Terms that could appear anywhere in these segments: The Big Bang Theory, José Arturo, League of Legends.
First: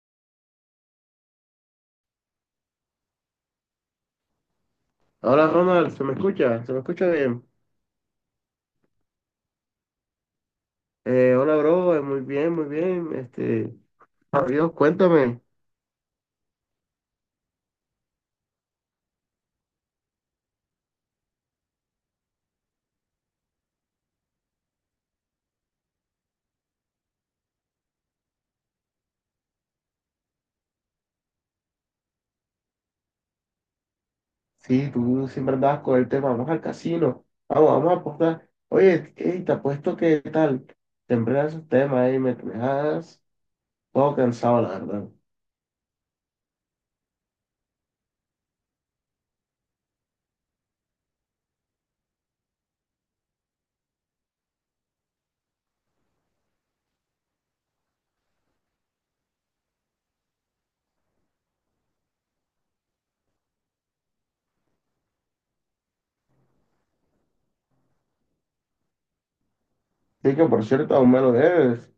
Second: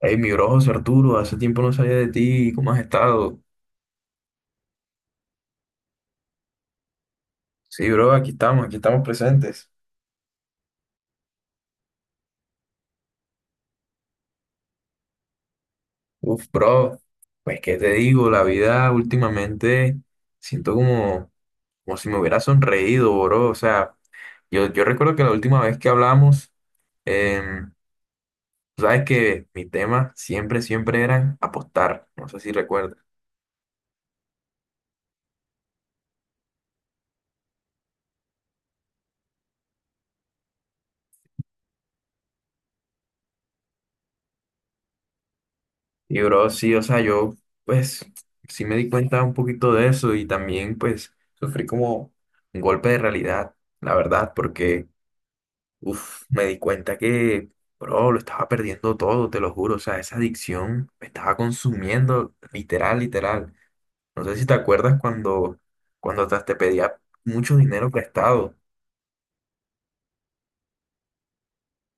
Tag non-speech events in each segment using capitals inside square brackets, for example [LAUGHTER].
Hey, mi bro José Arturo, hace tiempo no sabía de ti, ¿cómo has estado? Hola Ronald, ¿se me escucha? ¿Se me escucha bien? Sí, bro, aquí estamos presentes. Hola bro, muy bien, muy bien. Dios, cuéntame. Uf, bro, pues qué te digo, la vida últimamente siento como, como si me hubiera sonreído, bro. O sea, yo recuerdo que la última vez que hablamos, em, sabes que mi tema siempre, siempre eran apostar, no sé si recuerdas. Sí, tú siempre andabas con el tema, vamos al casino, vamos, vamos a apostar. Oye, ey, te apuesto que tal, siempre das esos temas y me dejas todo cansado, la verdad. Y bro, sí, o sea, yo pues sí me di cuenta un poquito de eso y también pues sufrí como un golpe de realidad, la verdad, porque uff, me di cuenta que, bro, lo estaba perdiendo todo, te lo juro, o sea, esa adicción me estaba consumiendo literal, literal. No sé si te acuerdas cuando, cuando hasta te pedía mucho dinero prestado. Sí que por cierto, aún me lo debes.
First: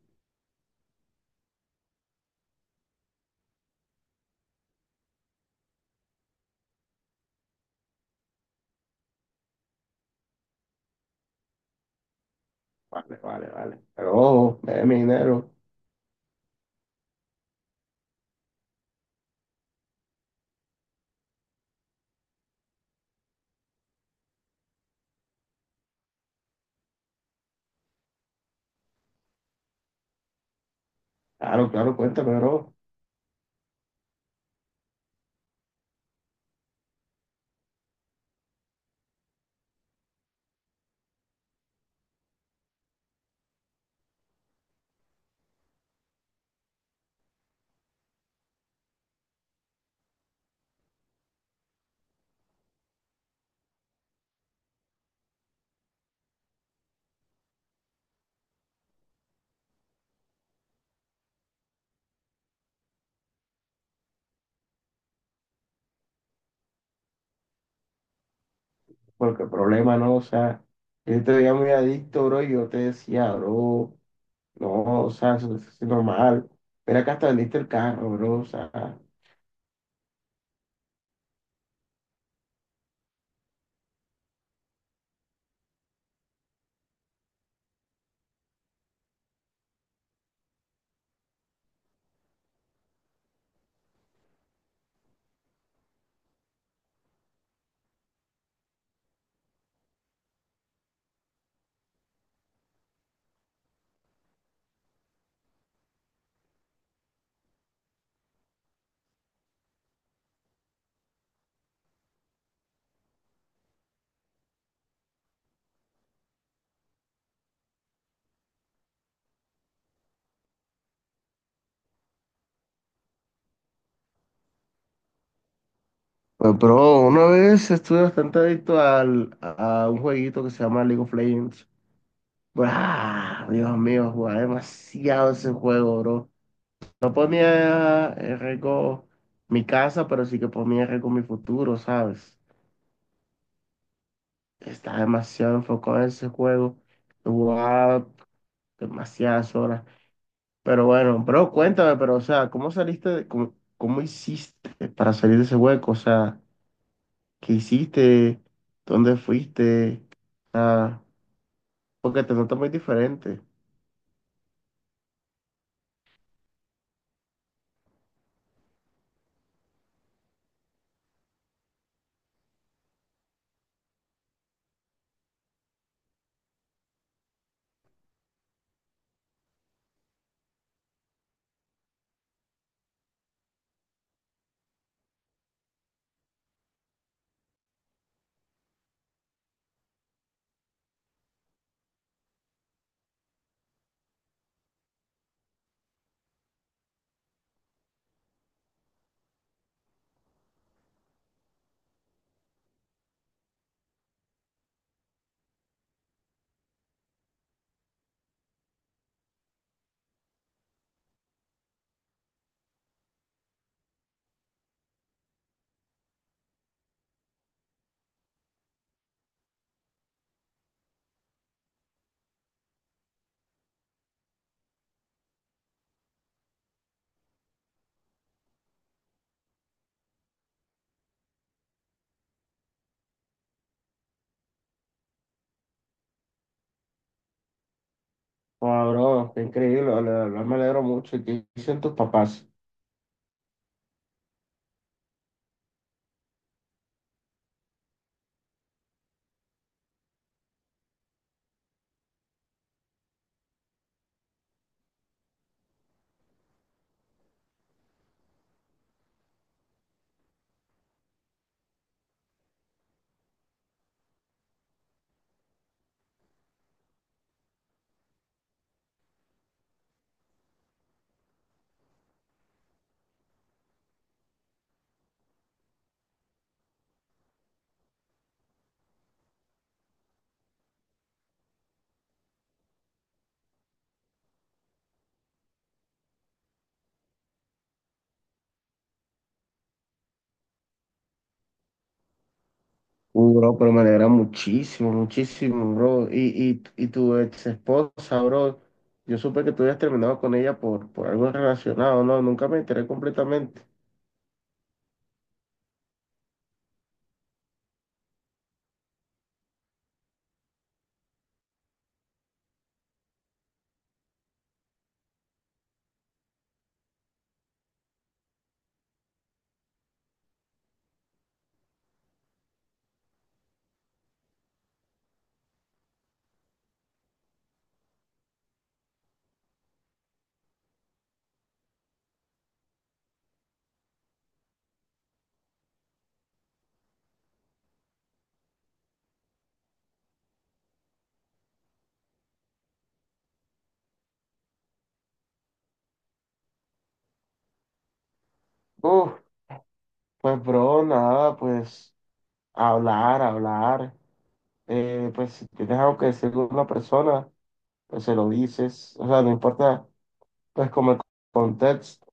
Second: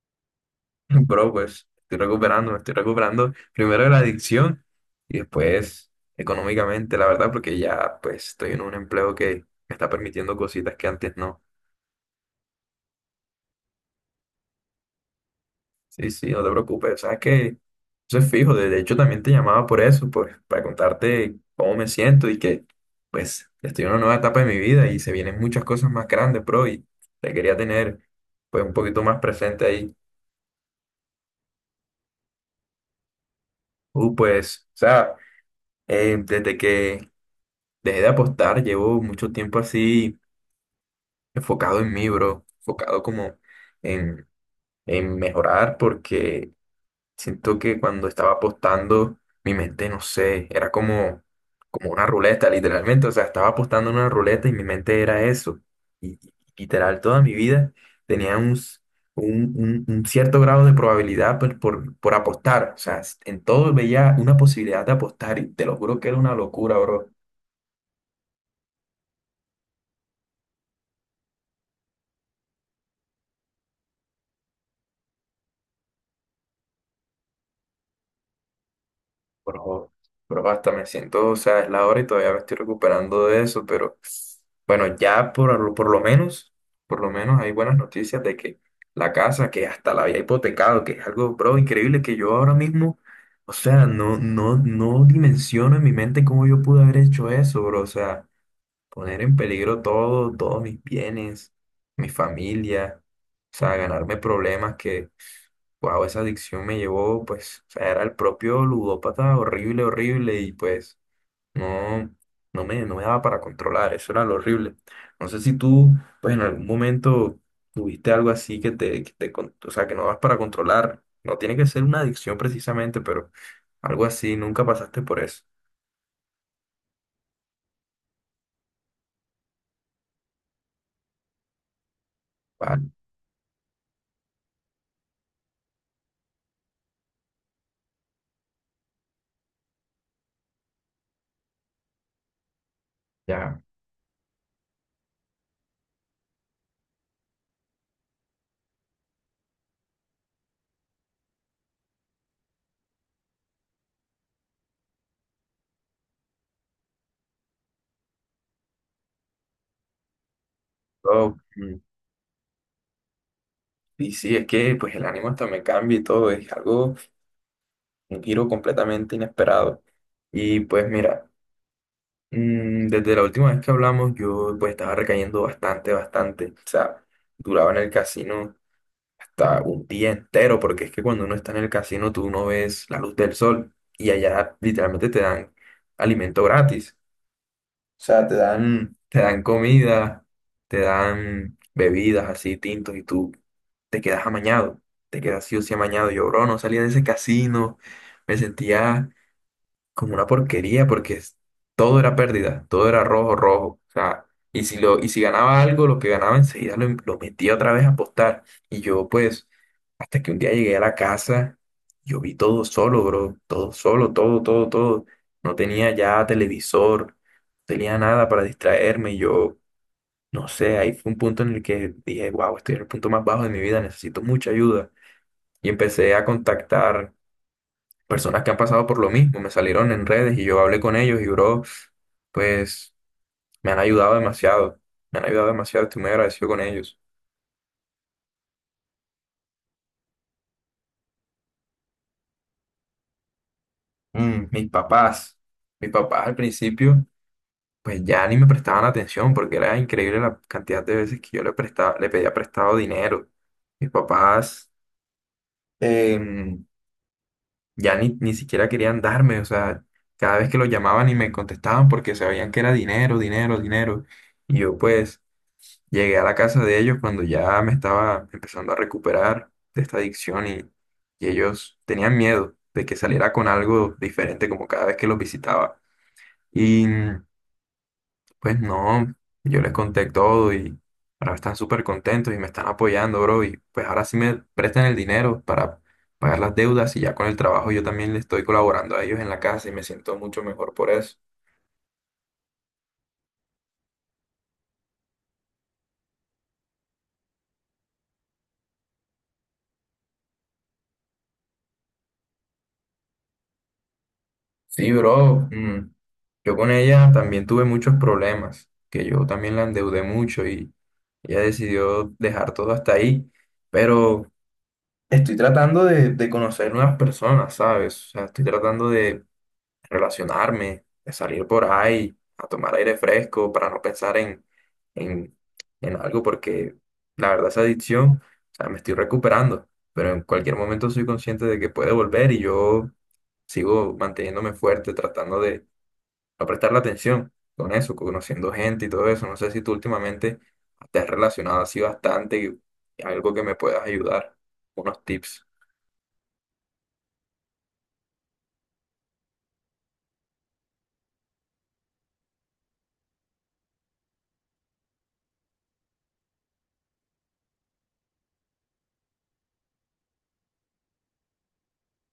[LAUGHS] Bro, pues estoy recuperando, me estoy recuperando primero de la adicción y después económicamente, la verdad, porque ya pues estoy en un empleo que me está permitiendo cositas que antes no. Vale, vale, vale. Pero ojo, me debes mi dinero. Sí, sí, no te preocupes, sabes que eso es fijo, de hecho también te llamaba por eso, pues para contarte cómo me siento y que pues estoy en una nueva etapa de mi vida y se vienen muchas cosas más grandes, bro, y te quería tener pues un poquito más presente ahí. Claro, claro, cuéntame bro, Pues, o sea, desde que dejé de apostar, llevo mucho tiempo así enfocado en mí, bro, enfocado como en, en mejorar porque siento que cuando estaba apostando, mi mente, no sé, era como, como una ruleta, literalmente, o sea, estaba apostando en una ruleta y mi mente era eso. Y literal, toda mi vida tenía un, un, un cierto grado de probabilidad por apostar, o sea, en todo veía una posibilidad de apostar y te lo juro que era una locura, bro. porque el problema no, o sea, yo te veía muy adicto bro y yo te decía bro. No, o sea, eso es normal. Mira que hasta vendiste el carro, bro. O sea, Bro, bro, hasta me siento, o sea, es la hora y todavía me estoy recuperando de eso, pero bueno, ya por, por lo menos hay buenas noticias de que la casa, que hasta la había hipotecado, que es algo, bro, increíble que yo ahora mismo, o sea, no, no, no dimensiono en mi mente cómo yo pude haber hecho eso, bro, o sea, poner en peligro todo, todos mis bienes, mi familia, o sea, ganarme problemas. Wow, esa adicción me llevó, pues, o sea, era el propio ludópata, horrible, horrible, y pues no, no me daba para controlar, eso era lo horrible. No sé si tú, pues, en algún momento tuviste algo así que te, o sea, que no vas para controlar. No tiene que ser una adicción precisamente, pero algo así, nunca pasaste por eso. pues, bro, una vez estuve bastante adicto al, a un jueguito que se llama League of Legends. Vale, ¡Ah! Dios mío, jugaba demasiado ese juego, bro. No ponía en riesgo mi casa, pero sí que ponía en riesgo mi futuro, ¿sabes? ya. Estaba demasiado enfocado en ese juego. Jugaba demasiadas horas. Pero bueno, bro, cuéntame, pero o sea, ¿cómo saliste, cómo hiciste para salir de ese hueco? O sea, ¿qué hiciste? ¿Dónde fuiste? Ah, Oh, porque te notas muy diferente. y sí, es que, pues, el ánimo hasta me cambia y todo, es algo, un giro completamente inesperado. Y pues, mira. Desde la última vez que hablamos, yo pues estaba recayendo bastante, bastante. O sea, duraba en el casino hasta un día entero, porque es que cuando uno está en el casino tú no ves la luz del sol y allá literalmente te dan alimento gratis. O sea, te dan comida, te dan bebidas así, tintos, y tú te quedas amañado, te quedas sí o sí amañado. Yo, bro, no salía de ese casino, me sentía como una porquería porque todo era pérdida, todo era rojo, rojo. O sea, y si, lo, y si ganaba algo, lo que ganaba enseguida lo metía otra vez a apostar. Y yo pues, hasta que un día llegué a la casa, yo vi todo solo, bro, todo solo, todo, todo, todo. No tenía ya televisor, no tenía nada para distraerme. Y yo, no sé, ahí fue un punto en el que dije, wow, estoy en el punto más bajo de mi vida, necesito mucha ayuda. Y empecé a contactar personas que han pasado por lo mismo, me salieron en redes y yo hablé con ellos y, bro, pues me han ayudado demasiado, me han ayudado demasiado, estoy muy agradecido con ellos. Wow, bro, qué increíble, la verdad, me alegro mucho. ¿Y qué dicen tus papás? Mm, mis papás al principio, pues ya ni me prestaban atención porque era increíble la cantidad de veces que yo le prestaba, le pedía prestado dinero. Mis papás em, ya ni, ni siquiera querían darme, o sea, cada vez que los llamaban y me contestaban porque sabían que era dinero, dinero, dinero. Y yo pues... Llegué a la casa de ellos cuando ya me estaba empezando a recuperar de esta adicción y ellos tenían miedo de que saliera con algo diferente como cada vez que los visitaba. Y pues no, yo les conté todo y ahora están súper contentos y me están apoyando, bro. Y pues ahora sí me prestan el dinero para pagar las deudas y ya con el trabajo yo también les estoy colaborando a ellos en la casa y me siento mucho mejor por eso. Bro, pero me alegra muchísimo, muchísimo, bro. Y tu ex esposa, bro, yo supe que tú habías terminado con ella por algo relacionado, ¿no? Nunca me enteré completamente. Sí, bro, yo con ella también tuve muchos problemas, que yo también la endeudé mucho y ella decidió dejar todo hasta ahí, pero estoy tratando de conocer nuevas personas, ¿sabes? O sea, estoy tratando de relacionarme, de salir por ahí, a tomar aire fresco para no pensar en, en algo, porque la verdad esa adicción, o sea, me estoy recuperando, pero en cualquier momento soy consciente de que puede volver y yo sigo manteniéndome fuerte, tratando de a prestarle atención con eso, conociendo gente y todo eso. No sé si tú últimamente te has relacionado así bastante, algo que me puedas ayudar, unos tips. Uf, pues, bro, nada, pues. Hablar, hablar. Pues si tienes algo que decirle a una persona, pues se lo dices. O sea, no importa, pues como el contexto.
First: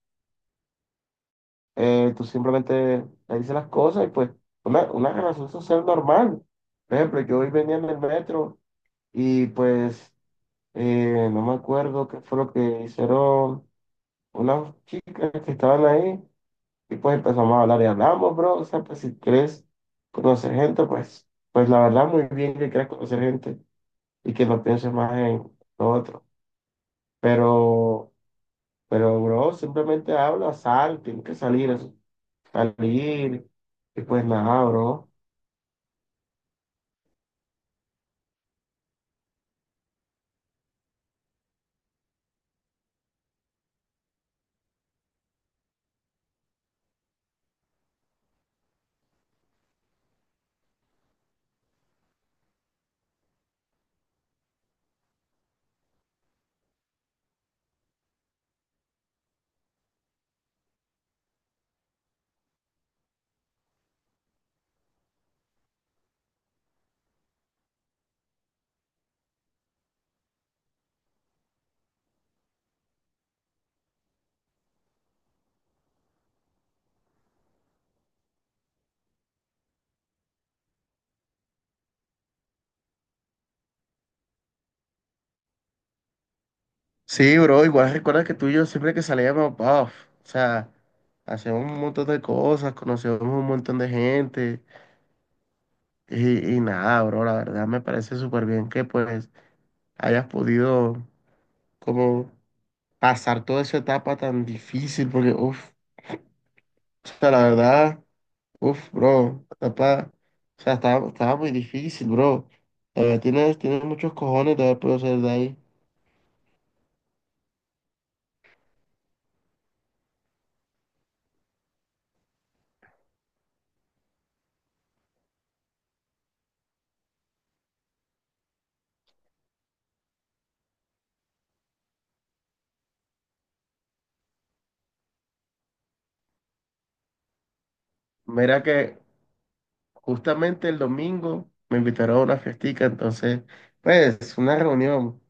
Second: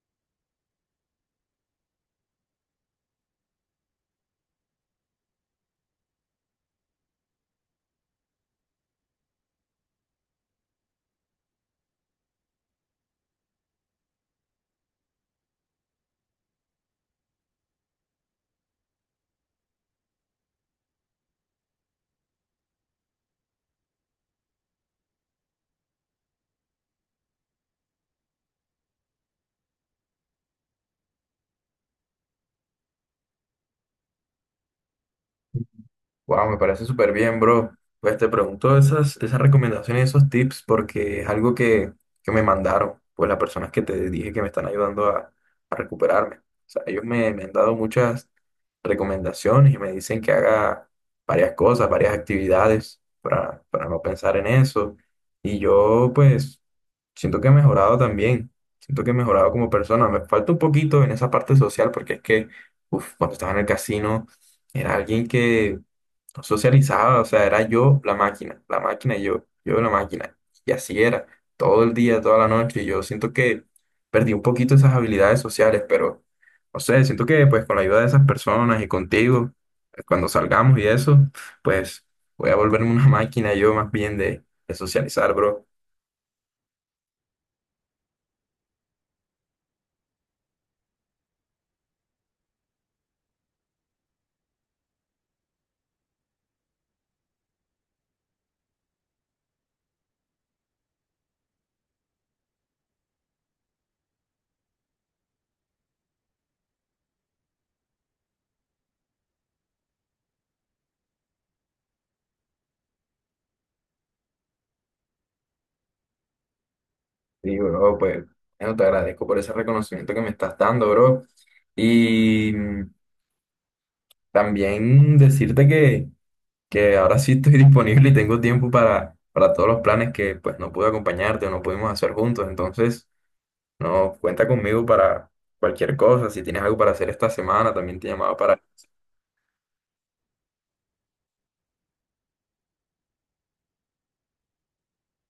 Tú simplemente le dices las cosas y pues una relación social normal. Por ejemplo, yo hoy venía en el metro y pues no me acuerdo qué fue lo que hicieron unas chicas que estaban ahí y pues empezamos a hablar y hablamos, bro. O sea, pues si quieres conocer gente, pues la verdad muy bien que quieras conocer gente. Y que no pienses más en lo otro. Pero, pero, bro, simplemente habla, sal, tiene que salir, salir, y pues nada, bro. Wow, me parece súper bien, bro. Pues te pregunto esas, esas recomendaciones, esos tips, porque es algo que me mandaron, pues las personas que te dije que me están ayudando a recuperarme. O sea, ellos me, me han dado muchas recomendaciones y me dicen que haga varias cosas, varias actividades para no pensar en eso. Y yo, pues, siento que he mejorado también. Siento que he mejorado como persona. Me falta un poquito en esa parte social, porque es que, uf, cuando estaba en el casino, era alguien que no socializaba, o sea, era yo la máquina y yo la máquina. Y así era, todo el día, toda la noche. Y yo siento que perdí un poquito esas habilidades sociales, pero no sé, siento que pues con la ayuda de esas personas y contigo, cuando salgamos y eso, pues voy a volverme una [LAUGHS] máquina yo más bien de socializar, bro. Sí, bro, igual recuerda que tú y yo siempre que salíamos, puff, o sea, hacíamos un montón de cosas, conocíamos un montón de gente y nada, bro, la verdad me parece súper bien que pues hayas podido como pasar toda esa etapa tan difícil, porque, uff, o sea, la verdad... Uf, bro, papá, o sea, estaba muy difícil, bro. Tienes muchos cojones de haber podido salir de ahí. Y bro, pues bueno, te agradezco por ese reconocimiento que me estás dando, bro. Y también decirte que ahora sí estoy [LAUGHS] disponible y tengo tiempo para todos los planes que pues no pude acompañarte o no pudimos hacer juntos. Entonces, no, cuenta conmigo para cualquier cosa. Si tienes algo para hacer esta semana, también te llamaba para... Mira que justamente el domingo me invitaron a una fiestica, entonces, pues, una reunión.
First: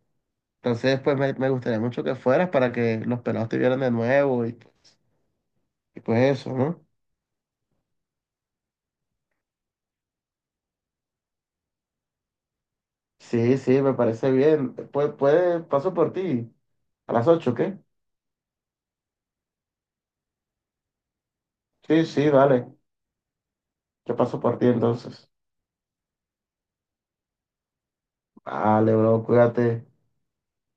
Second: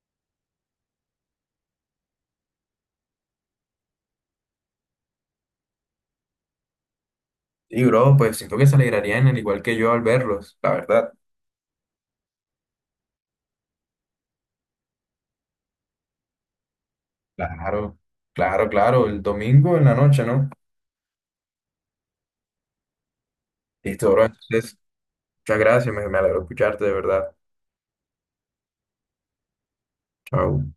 Entonces, pues, me gustaría mucho que fueras para que los pelados te vieran de nuevo y pues eso, ¿no? Y bro, pues siento que se alegrarían al igual que yo al verlos, la verdad. Sí, sí, me parece bien. Pues, paso por ti. A las 8, ¿qué? Claro, claro, claro, el domingo en la noche, ¿no? Sí, sí, vale. Listo, Yo bro. paso por ti Entonces, entonces. muchas gracias, me alegro escucharte, de verdad. Vale, bro, cuídate. Chao.